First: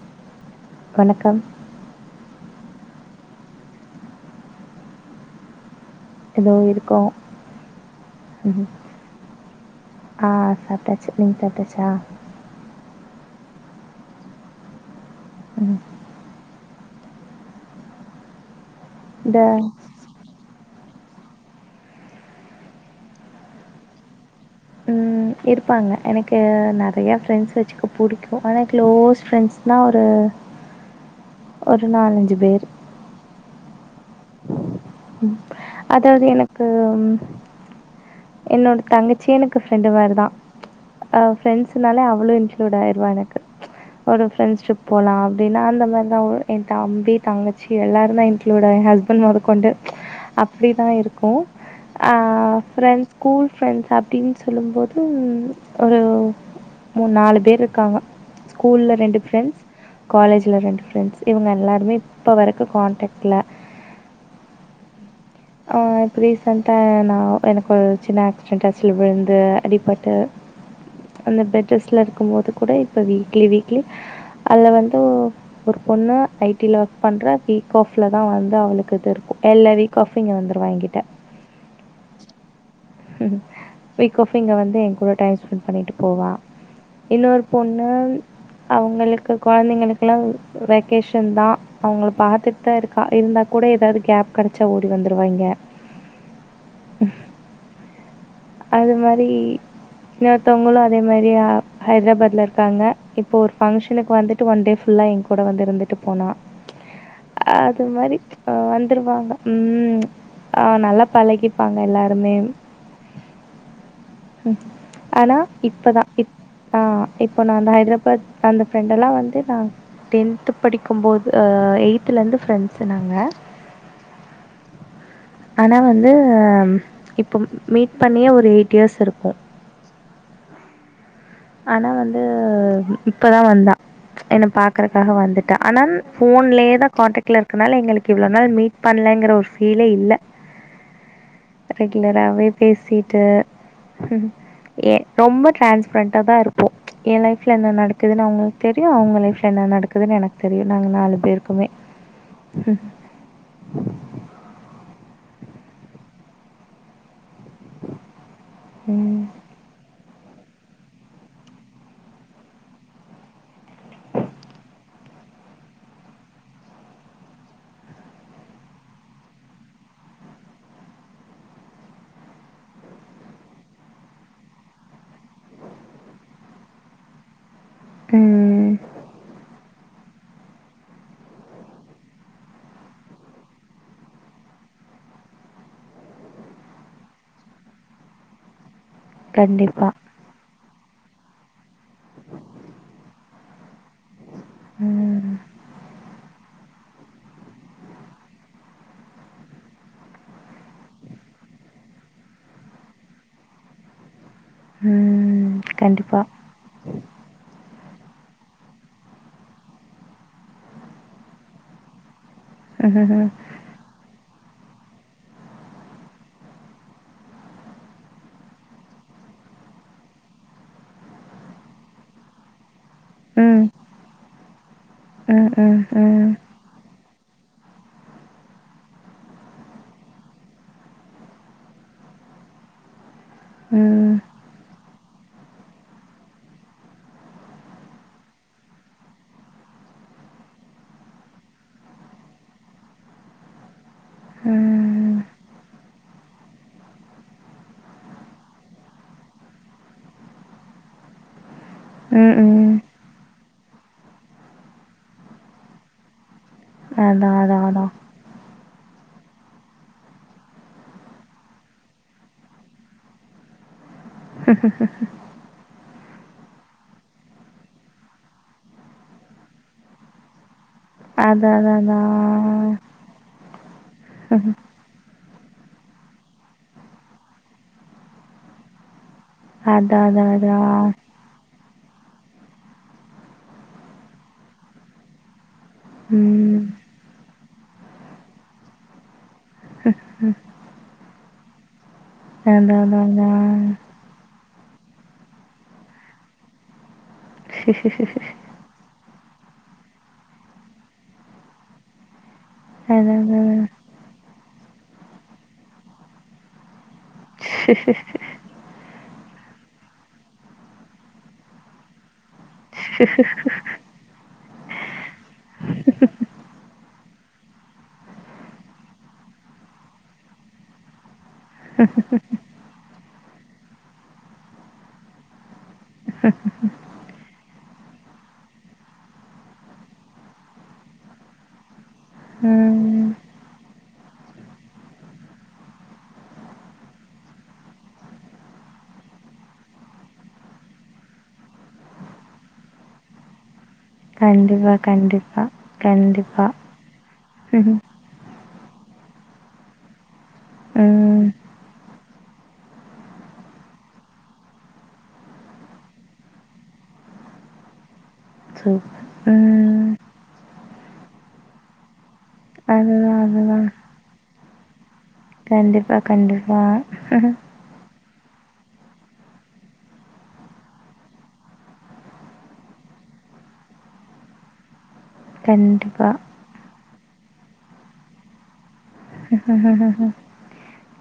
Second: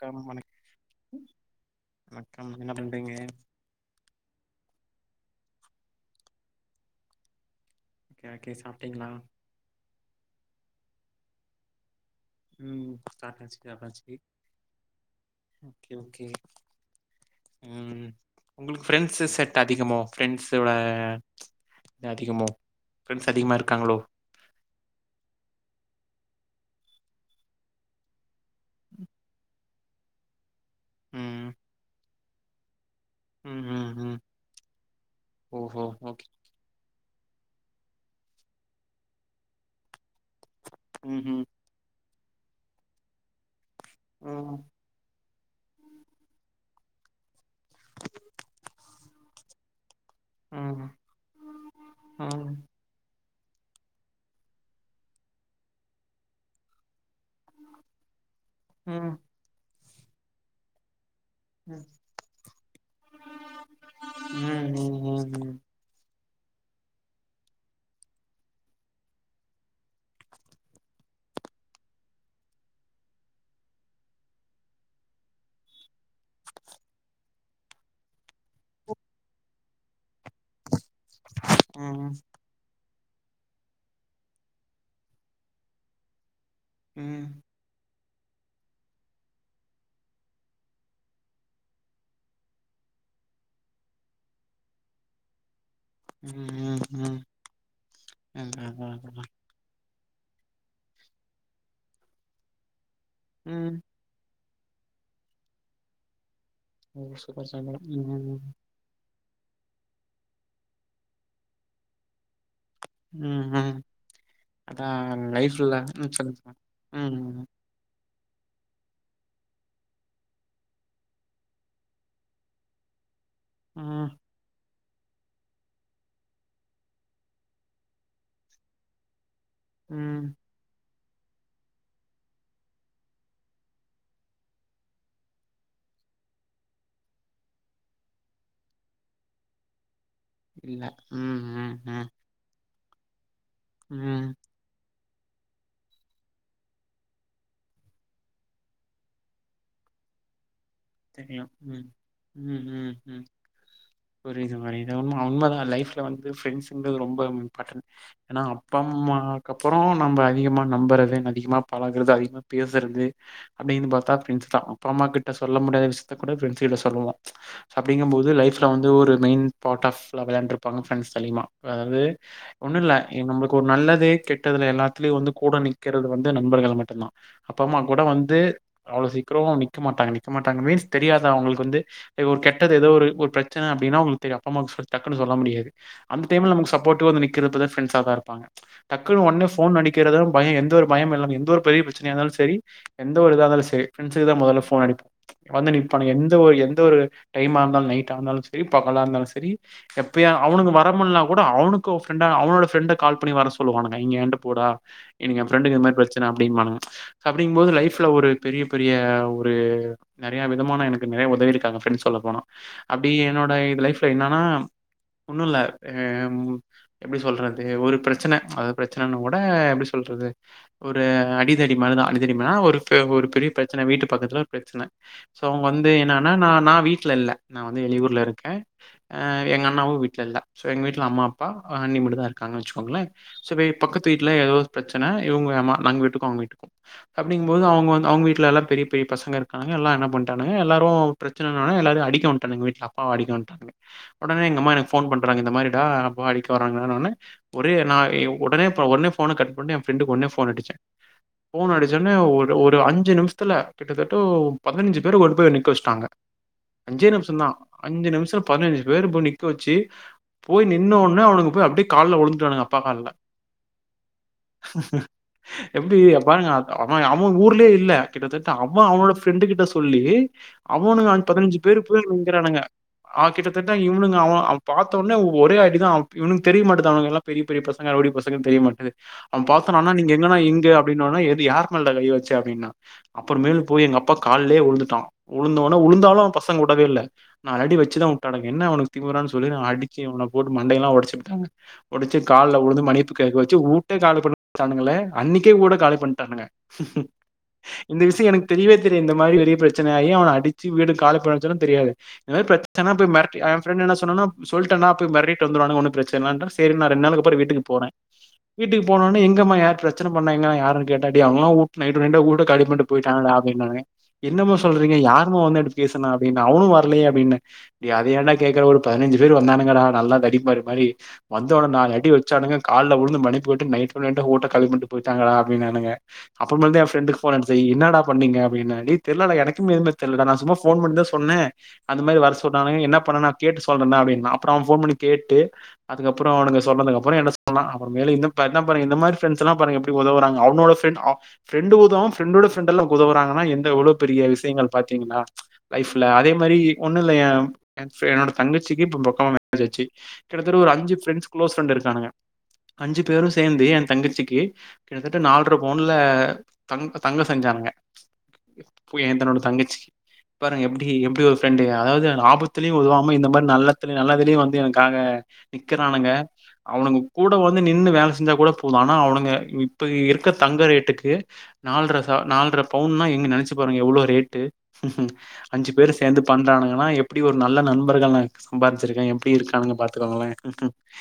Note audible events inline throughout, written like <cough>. Come வணக் வணக்கம் கம் என்ன பண்றீங்க எதோ இருக்கோ ஓகே ஓகே சாப்டீங்ளா ஆ சாப்டாச்சு நீங் சாப்டாச்சா ம் சாப்டாச்சி சாப்டாச்சி ம். ஓகே ஓகே ம் உங்களுக்கு ஃப்ரெண்ட்ஸ் இந்த செட் அதிகமோ ஃப்ரெண்ட்ஸோட அ ப்ச் அதிகமோ ஃப்ரண்டஸ் அதிகமா இருக்காங்ளோ அ இருப்பாங்க எனக்கு நெறையா ஃப்ரெண்ட்ஸ் வச்சுக்க புடிக்கு ஆனா க்ளோஸ் ஃப்ரெண்ட்ஸ் என்னா ஒரு ம் ஒரு நாலஞ்சு பேரு ம் ம் ம் ம் ஓஹோ அதாவது ஓகே எனக்கு என்னோட தங்கச்சியே எனக்கு ஃப்ரெண்டு மாரி தா ம் அஹ ம் ஃப்ரெண்ட்ஸ்னால அ அவ்ளே இன்குளூட் ஆயிருவா எனக்கு ஒரு ம் ஃப்ரண்ட்ஷிப் போலா அப்டினா அந்த மாரி தா ஆவு எ தம்பி தங்கச்சி எல்லாரு தா இன்குளுடே ஹஸ்பண் மொதக் கொண்டு அப்டிதா ம் இருக்கு அ ம் ஃப்ரெண்ட்ஸ் கூல் ஃப்ரெண்ட்ஸ் அப்டின் சொல்லு போது ஒரு மூ நாலு பேர் இர்க்காங்க ஸ்கூல்ல ம் ரெண்டு ஃப்ரெண்ட்ஸ் காலேஜ்ல ரெண்டு ஃப்ரெண்ட்ஸ் இவுங்க ம் ம் எல்லாருமே இப்ப வரைக்கு கான்டக்ட்ல ம் ம் ம் ஆ ரீசன்ட்டா நா எனக்கு ஒரு சின்ன ஆக்சிடெண்ட் ஆச்சில்ல விழுந்து அடிப்பட்டு அந்த பெட் ரெஸ்ட்ல இருக்கு போது கூட இப்போ வீக்லி வீக்லி அதுல வந்து ஒரு பொண்ணு ஐடி ல ஒர்க் பண்றா வீக் ஆப்ல தா வந்து அவளுக்கு இது இருக்கு எல்ல வீக்காஃப் இங்க வந்துருவா எ கிட்ட ம் ம் வீக் ஆப் இங்க வந்து எ கூட டைம் ஸ்பென் பண்ணிட்டு போவா இன்னொரு பொண்ணு அ உவங்களுக்கு கொழந்தைங்களுக்குலா வெகேஷன் தா அவுங்க பாத்துட் தான் இருக்கா இருந்தா கூட எதா எதாது கேப் கெடச்சா ஓடி வந்துருவா இங்க ம் ம் ம் அது மாரி இன்னொருதவுங்களு அதே மாரி அ ஹைதிராபாத்ல இருக்காங்க இப்போ ஒரு ம் ஃபங்க்ஷனுக்கு வந்துட் டு வன் டே ஃபுல்லா எங் கூட வந்து இருந்துட்டு போனா ஓ சூப்பர் சூப்பர் அது ம் மாரி ம் அ வந்துருவாங்க ம் அ நல்லா பழகிப்பாங்க எல்லாருமே ம் ஹ்ம் ம் ஆனா இப்பதா இப் சொல்லுங்க அ ம் இப்போ நா அந்த ஹைட்ராபாத் அந்த ஃப்ரெண்டெல்லா வந்து நா டென்த்து படிக்கும்போது அஹ் எய்த்துலிந்து ஃப்ரெண்ட்ஸு நாங்க ம் ஆனா வந்து அஹ்ம் இப் பம் மீட் பண்ணியே ஒரு எயிட் இயர்ஸ் இருக்கு ம் ஆனா வந்து இப்பதா வந்தா என்ன பாக்கறக்காக வந்துட்டா ஆனான் ஃபோன்லயே தா கண்டக்ட்ல இருக்கனால எங்களுக்கு இவ்ளோ நாள் மீட் பண் லங்குற ஒரு ஃபீலே இல்ல இல்ல ம் ம் ம் கிண்டலாவே பேசீட்டு ம் ஏ ரொம்போ ட்ரான்ஸ்பரண்ட்டா தா இருப்போ என் லைஃப்ல என்ன நடக்குதுன்னு அவுங்களுக்கு தெரியு அவுங்க லைஃப்ல என்ன நடக்குதுன்னு எனக்கு தெர் தெரியு ம் ம் ம் ம் புரிது மாரி இது உண்ம உண்ம தா லைஃப்ல வந் ஃப்ரெண்ட்சுன்றது ரொம்ப இம்பார்டணாட் ஏன்னா ம் அப்பம்மாக்கப்பறோ நம்ப அதிக நம்பறது அதிகமா பழகறது அதிகமா பேசறது அப்படின்னு பாத்தா ஃப்ரெண்ட்சு தா அப்பாம்மா கிட்ட சொ சொல்ல முடியாத விஷ்யத்த கூட ஃபிரெண்ட்ஸ்கிடாட சொல்லலா அப்டிங்கம்போது லைஃப்ல வந்து மெயின் பார்டாஃப் <unintelligible> இருப்பாங்க ஃப்ரென்ஸ்ட்ட அதிகமா அதாவது ஒண்ணுல்ல நம்மளுக்கு ஒரு நல்லது கெட்டதுல எல்லாத்லயு வந்து கூ கூட நிக்கிறது வந்து நண்பர்கள் மட்டுந்தா அப்பாம்மா கூட வந்து ம் அவ்ளோ சீக்கரோ நிக்க மாட்டாங்க நிக்க மாட்டாங்க மீன்ஸ் தெரியாத அவங்களுக்கு வந்து ஓர் கெட்டது எதோ ஒரு ஒர் ப்ரெச்சன அப்டின்னா அவுங்களுக்கு தெரியு அப்பாம்மாக் சொ டக்குனு சொ சொல்ல முடியாது அந்த டைம்ல நமக்கு சப்போர்டிவா வந்து நிக்கிறப்பதா ஃப்ரெண்ட்சா தா இருப்பாங்க டக்குனு ஒட்னே ஃபோன் கண்டிப்பாக அடிக்கிறதா பயோ எந்த ஒரு பயமில்லாம எந்த ஒரு பெரிய ப்ரெச்சனயாந்தாலு செரி எந்த ஒரு இதா இருந்தாலு செ ஃப்ரெண்ட்ஸுக்கு தா மொதல்ல ஃபோன் அடிப் ம் வந்து நிப்பானுங்க எந்த ஒரு எந்த ஒரு டைம்மா இருந்தாலு நைட்டானாலு சரி பகலார்ந்தாலூ சரி எப்பயா அவுங் அவனுங்க வரமுல்லனா கூட அவனுக்கு ஒரு ஃப்ரெண்டா அவனோட ஃப்ரெண்ட கால் பண்ணி வர சொல்லுவானுங்க இங்க போடா இன்னிக்கு என் ம் ஃபிரண்ட்க்கு இதுமாறி கண்டிப்பாக ப்ரெச்சன அப்டின்பானுங்க அப்டிங் போது லைஃப் ஃப்ல ஒரு பெரிய பெரிய ஒரு நறையா விதமான எனக்கு நறைய உதவிருக்காங்க ஃப்ரெண்ட்ஸ் சொல்ல போனா அப்டி ம் என்னோட இது லைஃப்ல என்னானா ஒன்னுல்ல எம் எப்டி சொல்றது ஒரு ப்ரெச்சன அது ப்ரெச்சனனோட எப்டி சொல்ற து ஒரு அடிதடி மாறிதா அடிதடி மாறினா ஒரு ப ஒரு பெரிய ம் ப்ரெச்சன வீட்டு பக்கத்துல ஒரு ப்ரெச்சன சோ ம் அவுங்க ம் வந்து ம் என்னான்னா நா நா வீ ட்ல இல்ல நா வந்து வெளியூர்ல இருக்க எங்கண்ணாவு வீட்ல இல்ல சோ எங்க வீட்ல அம்மா அப்பா அ அன்னி மட்டுதா இருக்காங்கன்னு வச்சிக்கோங்ளே சோ வே ம் பக்கத்து வீட்ல ஏதோவது ப்ரெச்சன இவுங்க மா நங்க வீட்டுக்கு அவுங்க வீட்டுக்கு அப்டிங்போது அவுங்க வந் அவுங்க வீட்ல எல்லா பெரிய பெரிய பசங்க இருக் னாங்க எல்லா என்ன பண்டானுங்க எல்லாரு ப்ரெச்சனனோனே எல்லாரையு அடிக்க வன்ட்டானுங்க வீட்ல அப்பாவ அடிக்க வண்டானுங்க ஒடனே எங்க அம்மா எனக்கு ஃபோன் ம். பண்றாங்க இந்த மாரி டா அப்பாவ அடிக்க வராங்கனோனே ஒரே நா இ ஒடனே போ ஒடனே ஃபோன கட் ஒட்னே என் ஃப்ரெண்டுக்கு ஒட்னே ஃபோன் அடிச்ச போன அடிச்சோனே ஒரு ம்ஹ்ம். ஒரு அஞ்சு நிம்ஸ்த்துல கிட்டத்தட் டு பதனஞ்சு பேரு கொண்டு போய் நிக்க வெச்ட்டாங்க அஞ்சே அதான், நிம்ஷந்தா அதான், அஞ்சு நிம்ஷ பதினஞ்சு பேரு இப்போ நிக்க வச்சு போய் நின்னனோடனே அவனுங்க போய் அப்டியே கால்ல விழுந்துட்டானுங்க அப்பா கால்ல எப்டி பாருங்க அவ அவ ஊர்லயே இல்லை கிட்டத்தட்ட அ அவ அவனோட ஃப்ரெண்டு கிட்ட சொல்லி அவனுங்க அதான். பதினஞ்சு அதான், பேரு அதான், போய்ங்கிறானுங்க ஆ கிட்டத்தட்ட இவனுங்க அவ அவ பாத்த ஒனே ஒரே அடிதா இவனுக்கு தெரிய மாட்டுது அவனுங்கல்லா பெரிய பெரிய பசங்க ரவுடி பசங்கனு தெரிய மாட்டது அவன் அதான். பாத்தனோன அதான், நீங்க அதான், எங்கனா இங்க அதான். அப்டின்னோன எது யாரு மேல டா கைய வச்ச அப்டின்னா அப்புறமேலு போய் எங்க அப்பா கால்லே உழுந்துட்டா உழுந்தவுடனே உழுந்தாலு பசங்க ம். உடவேயில்ல நாலு அடி வச்சுதா விட்டா உனக்கு என்ன உனக்கு திமுறான்னு சொல்லி அடிச்சு அவன போட்டு மண்டையெல்லா ஒடச்சுபுட்டாங்க ஒடச்சு கால்ல உழுந்து அதான், மன்னிப்பு கேக்க வச்சு அதான், ஊட்டயே காலி பண் டானுங்களே அன்னைக்கே ஊட காலி பண்டானுங்க இந்த அதான். விசய எனக்கு தெரியவே தெரிய இந்த மாரி பெரிய பிரச்சனை ஆகி அவன அடிச்சு வீடு காலி பண்ண வச்சது தெரியாது ஏதாது பிரச்சனை போய் அதான், மிரட்டி எ அதான், அதான். ஃபிரண்டு என்ன சொன்னான சொல்ட்டன போய் மெரட்டிட்டு வந்துடுவானுங்க ஒன்னு பிரச்சனை வேண்டா சேரினு நா ரெண்டு நாளு ப்பர் வீட்டுக்கு போறே வீட்டுக்கு போன்னவொனே எங் எங்கம்மா யார் பிரச்சனை பண்ணாங்களா யாருனு கேட்ட டேய் அவங்களா வு நைட்டுடோட நைட்டா வூட்ட காலி பண்ணிட்டு போயிட்டாங்காடா அப்பிடின்னாங்க என்னமா சொல்றீங்க யாருமா வந்து அப்டி பேசுனா அப்டின்ன அவனு வரலயே அப்டின்ன டேய் அத ஏன்டா கேக்குற ஒரு பதினஞ்சு பேரு வந்தானுங்க டா நல்லா தடி மாடு மாரி வந்தவுன நாலு அடி வச்சானுங்க கால்ல உழு ந்து மன்னிப்பு கேட்டு நைட்டோட நைட்ட வூட்ட காலி பண்ணிட்டு போயிடாங்கடா அப்டினானுங்க அப்புற மேல்தா ஏ ஃபிரண்டுக்கு போன் டே என்னடா பண்ணீங்க அப்டின்ன டேய் தெரில டா எனக்குமே எதுமே தெரிலடா நா சும்மா போன் பண்ணி தா சொன்னே அந்தமாறி வரசொ நானு என்ன ம். பண்ணுனா கேட்டு சொல்றேண்ணா அப்டின்னா அப்புற அவ போன் பண்ணி கேட்டு அதுக்கப்புற அவனுங்க சொன்னதுகப்புறோ ஏ சொன்னா அப்புறமேலு இதா பாருங்க இதமாரி ஃபிரண்ட்ஸ் எல்லா பாருங்க எப்டி உதவுறாங்கனு அவனோட ஃப்ரண்டு ஆ ஃப்ரண்டுடோ ஃப்ரெண்டோட ஃப்ரண்டெல்லா உதவுறாங்கான என் எவ்வளவு பெரிய விஷயங்கள் கண்டிப்பா, பாத்தீங்களா கண்டிப்பா, லைஃப்ல அதே கண்டிப்பா. மாரி ஒன்னு இல்ல ஏ ஃபி என்னோட தங்கச் சுக்கு <unintelligible> மேரேஜ் ஆச்சு கிட்டதட்ட ஒரு அஞ்சு ம். ஃபிரண்ட்ஸ் க்ளோஸ் ஃபிரண்ட்ஸ் இருக்காங்க அஞ்சு பேரு சேந்து ஏ தங்கச்சிக்கு கிட்டத்தட்ட நால்ர பவுன்ல தங்க தங்க செஞ்சானுங்க சூப்பர். போய் எ தன்னோட தங்கச்சிக்கு ம். பாருங்க எப்டி எப்டி ஒரு ஃப்ரெண்டு அதாவது ஒரு ஆப் ஆபத்துலயு உதவாம அதுதான், இந்த மாரி அதுதான். நல்லத்துல நல்லதுலயு வந்து எனக்காக கண்டிப்பா, நிக்கிறானுங்க கண்டிப்பா. அவனுங்க கூட வந்து நின்னு வேல செ ஞ்சா கூட போது ஆனா அவனுங்க இப்ப இருக்க தங்க ரேட்டுக்கு நால்ட்ர ச நால்ர பவுண்னா எங்க நெனச்சி பாருங்க எவ்ளோ ரேட்டு அஞ்சு பேரு கண்டிப்பா. சேந்து பண்றாங்கன்னா எப்டி ஒர் நல்ல நண்பர்கள் நாங்க சம்பார்ச் இருக்க எப்டி இருக்கானுங்க பாத்துக்கோங்லே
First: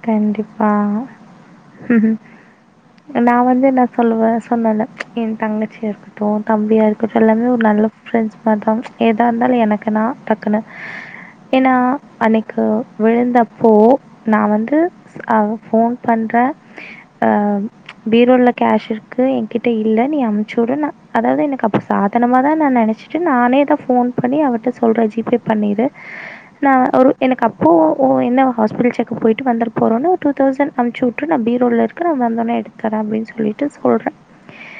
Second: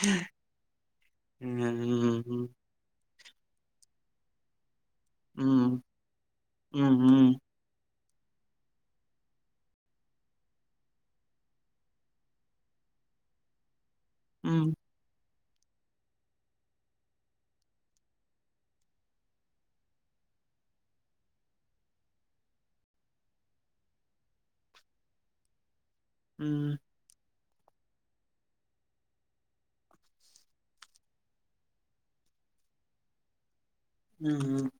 கண்டிப்பா. ம் ம் ம் ங்க நா வந்து என்னா சொல்லுவ சொன்னவொனே எ ம் தங்கச்சியா இருக்கட்டு தம்பியா ம் இருக்கட்டு ம். எல்லாமே ஒர் நல்ல ஃப்ரெண்ட்ஸ் மார்தா எதா இருந்தாலு எனக்கு நா டக்குனு ஏன்னா அன்னிக்கு விழுந்தப்போ நா ம் வந்து அ ஃபோன் பண்ற அ பீரோல கேஷிர்க்கு எங்கிட்ட இல்ல நீ அம்ச்சுடு நா அதாவது எனக்கு அப்ச சாதனமா தா நா நெனச்சிட்டு நானே தா ஃபோன் பண்ணி அவட்ட சொல்ற ஜீபே பண்ணிரு நா ம் ஒரு எனக் ப்போ ஓ என்ன ஹாஸ்பிடல் செக்கப் போய்ட்டு வந்தற் போறோன்னு ஒர் டூ தௌசண் அம்ச்சி வுட்றுங்க பீரோவ்ல இக்கர வந்தொனே எடுத்தற அப்டின் சொல்லிட்டு சொல்றே ம்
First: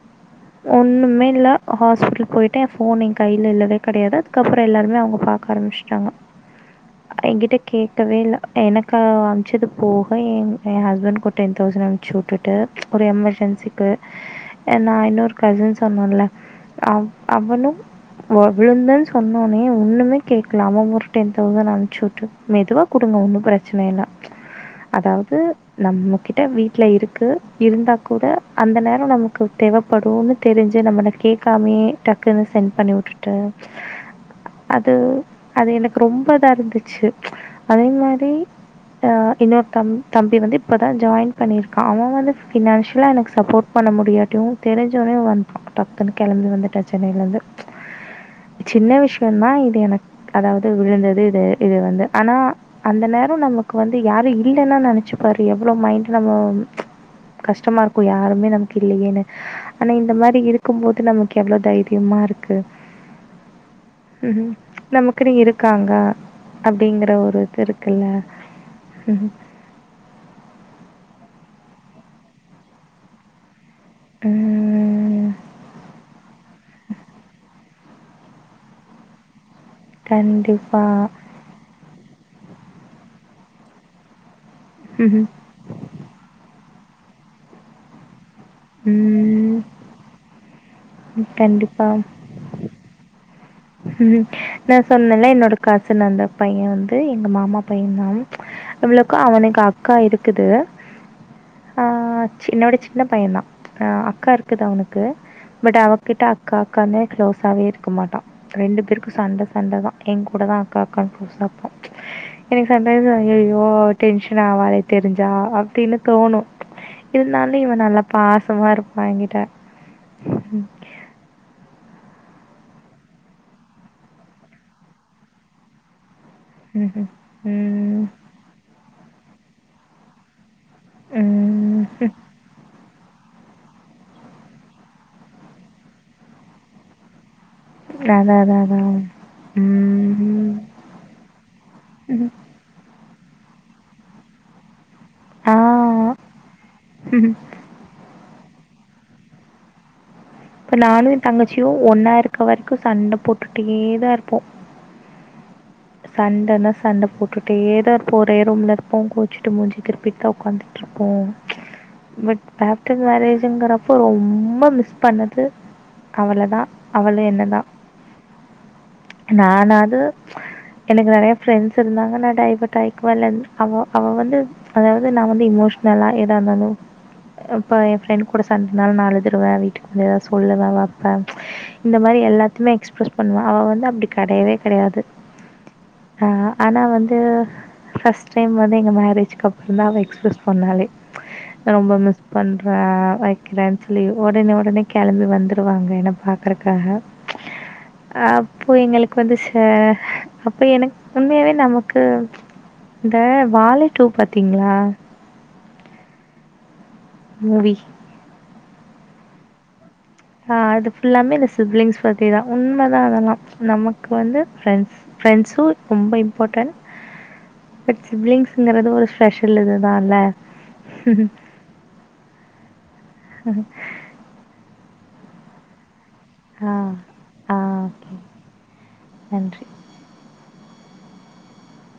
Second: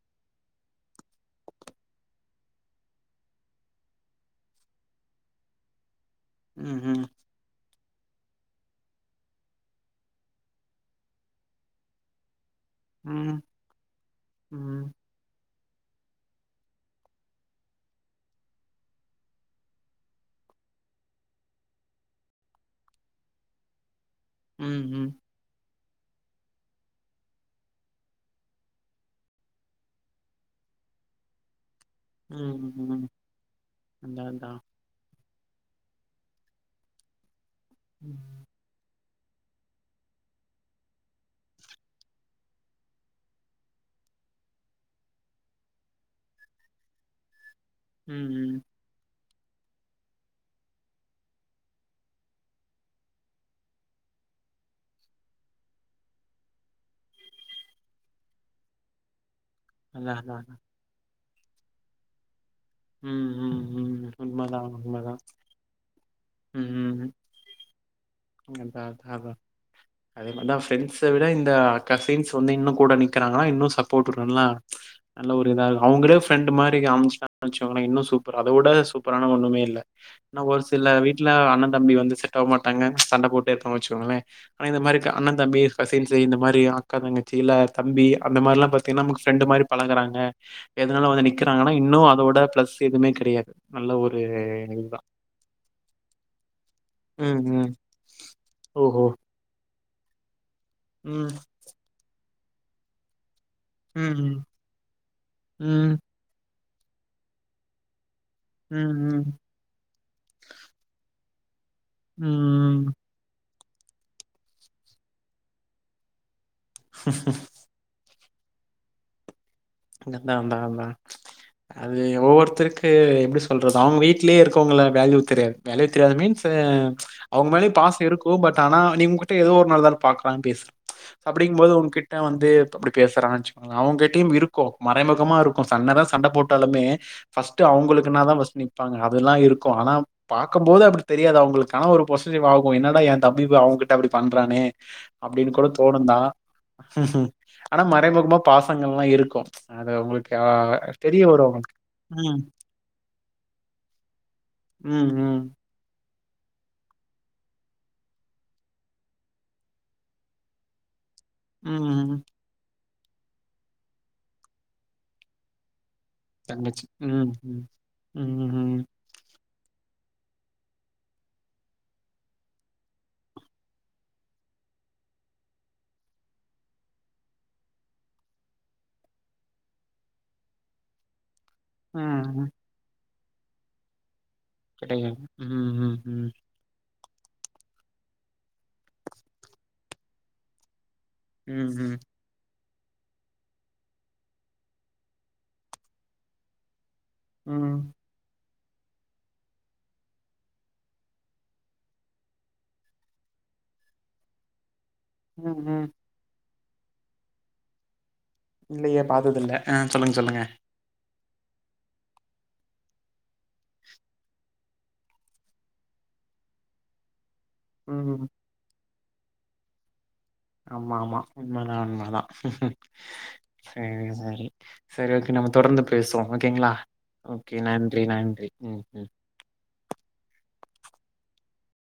<inaudible> ஒன்னுமே இல்ல ஹாஸ்பிட்டல் போய்ட்டே ஃபோன் எங் கைல இல்லவே கெடயாது அதுக்கப்புற எல்லாருமெ அவங்க பாக்கர முஷ்டாங்கொ ம் ம் எங்கிட்ட கேக்கவே இல்ல எனக்கு அம்ச்சது போக என் ஏ ஹஸ்பண்ட் ஒர் டென் தௌசண்ட் அம் சுட்டுட்டு ஒரு ம் எமெர்ஜென்சிக்கு என்னா இன்னொர்க் கசின் சொன்னுல்ல அவ் அவனும் வொ விழுந்தன் சொன்னோனே ஒண்ணுமே கேட்ல ஒர் டென் தௌசண் அன் சுட்டு மெதுவா குடுங்க ஒண்ணு பிரச்சன இல்ல ம் ம் அதாவ்து நம்மகிட்ட வீட்ல இருக்கு இருந்தா கூட அந்த நேர நமக்கு தேவப்படுன்னு தெரிஞ் சு நம்மள கேட்காமயே டக்குனு சென்ட் பண்ணி ம் வுட்டுட்டு அதா அதா அது அது எனக்கு ரொம்ப இதாருந்து ச்சு அதே ம் மாரி அ இன்னோர் தம் தம்பி வந்து இப்பதா ஜாய்ன் பண்ணிர்க்கா அவ வந்து ஃபினான்ஷிலா எனக்கு சப்போர்ட் பண்ண மு முடியாட்டியு தெரிஞ்சொட்னே வன்டா டக்குனு கெளம்பி வந்துட்டா சென்னைலந்து ம் ம் டன்னா இது எனக் அதாவது விழுந்தது இது இது வந்து ஆனா அந்த நே நமக்கு வந்து யாரு இல்லன்னா நெனச்சி பாரு எவ்ளோ மைண்டு நம்மோ கஷ்டமாருக்கு யாருமே நமக் இல்லயேனு ஆனா இந்த அதா அதா மாரி இருக்கும் போது நமக் எவ்ளோ தைரிய்மா இருக் க்கு ம் ம் ம் உண்மதா உண்மதா நமக்குனு இருக்காங்க அப்டிங்கற ம் ஒரு இதிருக்கிள் அதா அதா அதே மாரிதா பிரண்ட்ஸ விட இந்த கசின்ஸ் வந்து இன்னு கூட நிக்கிறாங்னா இன்னு சப் போட்டுட்றல்ல ம். அந்த ஒரு இதா இரு அவ்ங்களே ஃப்ரெண்டு மாரி அம்ச்சா அம்ச் ஆனா இன்னு சூப்பரா அத விட சூப்பரான ஒண்ணமே இல்ல ஆனா ஒரு கண்டிப்பா. சில வீட்ல அண்ண தம்பி வந்து செ தவ் மாட்டாங்க சண்ட போட்டே இர்ப்பாங்க வச்சுக்கோங்ளே ஆனா இது மாரி க ம்ஹ்ம். அண்ணந் தம்பி கசின்ஸு இந்த மாரி அ அக்கா தங்கச்சி இல்ல தம்பி அந்த மாரிலா பாத்தீங்னா நம்க்கு ஃப்ரெண்டு ம். மாரி பழகறாங்க எதுநாலு வந்து நிக்கிறாங்கன்னா கண்டிப்பா. இன்னு அதோட பிளஸ் எதுவ்மே கெடையாது ம் நா சொன்னேல்ல என்னோட கசன் அந்த பைய வந்து எங்க ம், மாமா ம். பைய்ந்தா ம் ஓஹோ! இவ்ளோக்கு அவனுக்கு அக்கா இருக்குது ம் சி என்னவிட சின்ன பையந்தாஆ ம், அக்கா ம், இருக்குது அவ்னுக்கு பட் ம், அவகிட்ட அக்கா க்காந்நே க்ளோஸாவே இருக்க மாட்டா ம், ரெண்டு பேருக்கு ம், சண்ட சண்டதா எங்கூட தா அக்கா அக்கான் க்ளோஸா எனக் சம் ம். டைம்ஸ் ஐயய்யோ டென்ஷன் ஆவாலே தெரிஞ்சா அப்டின்னு தோணு இருந்தாலு இவ நல்லா பாசமா இருப்பா எங்கிட்ட நாதாதா ஆ அது ஒவ்வொருத்தருக்கு எப்டி சொல்றது அவங்க வீடிலேயே இருக்கவங்கள வேல்யூ தெரியாது வேல்யூ தெரியாது மீன்ஸ் அ ம் அவங்க மேலயு பாச ம் இருக்கு பட் ஆனா நீ உங்ககிட்ட ஏதோ ஒரு நாள்தா பாக்றா பேசு அப்டிங்போது ம் ம் உங்ககிட்ட வந்து அப்டி பேசுறா வச்சுக்கங்களே அவங்ககிட்டையு இரு க்கு மறைமுகமா இருக்கு சண்டதா சண்ட போட்டாலுமே பர்ஸ்ட்டு அவுங்களுக்குனாதா அதான் ஃபர்ஸ்ட் அதான் அதான் நிப்பாங்க அதெல்லா இருக்கு ஆனா ம் பாக்கும்போது அப்படி தெரியாது அவங்களுக்கானா ஒரு ம் பொச ஆகு என்னடா எ தம்பி போய் அவகிட்ட அப்டி பண்றானே ஆ அப்டின்னு கூட தோணுந்தா ஆனா மறைமுகமா பாசங்கள் லா இருக்கு அத உங்களுக்கு ஆ இப்ப நானு எ தெரிய வரு தங்கச்சியு உங்களுக்கு ஒன்னா இருக்க ம் வரைக்கு சண்ட போட்டுட்டேதா இருப்போ ம் ம் சண்டன்னா சண்ட போட்டுட்டேதா இருப்போ ஒரே ரூம்ல இருப்போ கூச்சிட்டு மூஞ்சி திருப்பிட்டு தா உக்காந்துற்றுப் போ ம் ம் ஆப்டர் மேரேஜ்ங்குறப்போ ரொம்ப மிஸ் பண்ண து அவளதா தங்கச்சி அவள ம் என்னதா ம் ம் ம் நானாது எனக்கு நெறைய ரெண்ட்ஸ் இருந்தாங்க <unintelligible> அவ அவ வந்து அதாவது நா வந்து எமோஷனல் நல்லா எதா இருந்தாலு இப்போ ஏ ஃப்ரெண்ட் கூட சண்டனாலு நா அழுதுருவே வீட்டுக் த சொல்லுவ வப்பே இந்த மாரி ம் ம் எல்லாத்தமே எக்ஸ்பிரஸ் பண்ணுவ அவ வந்து அப்டி கெடையவே கெடையாது கிடையாது ம் ம் ஆ ம் ஆனா வந் து ஃபர்ஸ்ட் டைம் வந்து எங்க மேரேஜ்கக்கு அப்புறந்தா அவள் எக்ஸ்போஸ் பண்ணாலே ம் ரொம்ப ம் மிஸ் பண்றே வைக்கிறே சொல்லி ஒடனே ஒடனே கெளம்பி வந்துருவாங்க என்ன பாக்கறக்காக ம் ப்போ எங்களுக்கு வந்து ச அப்ப எனக்கு உண்மையாவே நமக்கு இந்த வாழை டூ பாத்தீங்களா ம் ம் மூவி இல்லையே பாத்ததுல்ல ஆ சொல்லுங்க சொல்லுங்க எல்லாமே இந்த சிப்லிங்ஸ் பத்தி தா உண்மைதா அதெல்லா நமக்கு வந்து ஃரெண்ட்ஸு ரொம்ப ரொம்ப இம்பார்டன் <inaudible> பட் ம் சிப்லிங்ஸ்ங்கறது ஒரு ஸ்பெஷல் இதுதா இல்ல ஆமா ஆமா உண்மதா உண்மதா சரி சரி சரி ஓக் கே நம்ம தொடர்ந்து பேசுவோ ஓகேங்களா ஆ, ஆ ஓகே நன்றி ஓகே. நன்றி ம் ம் நன்றி.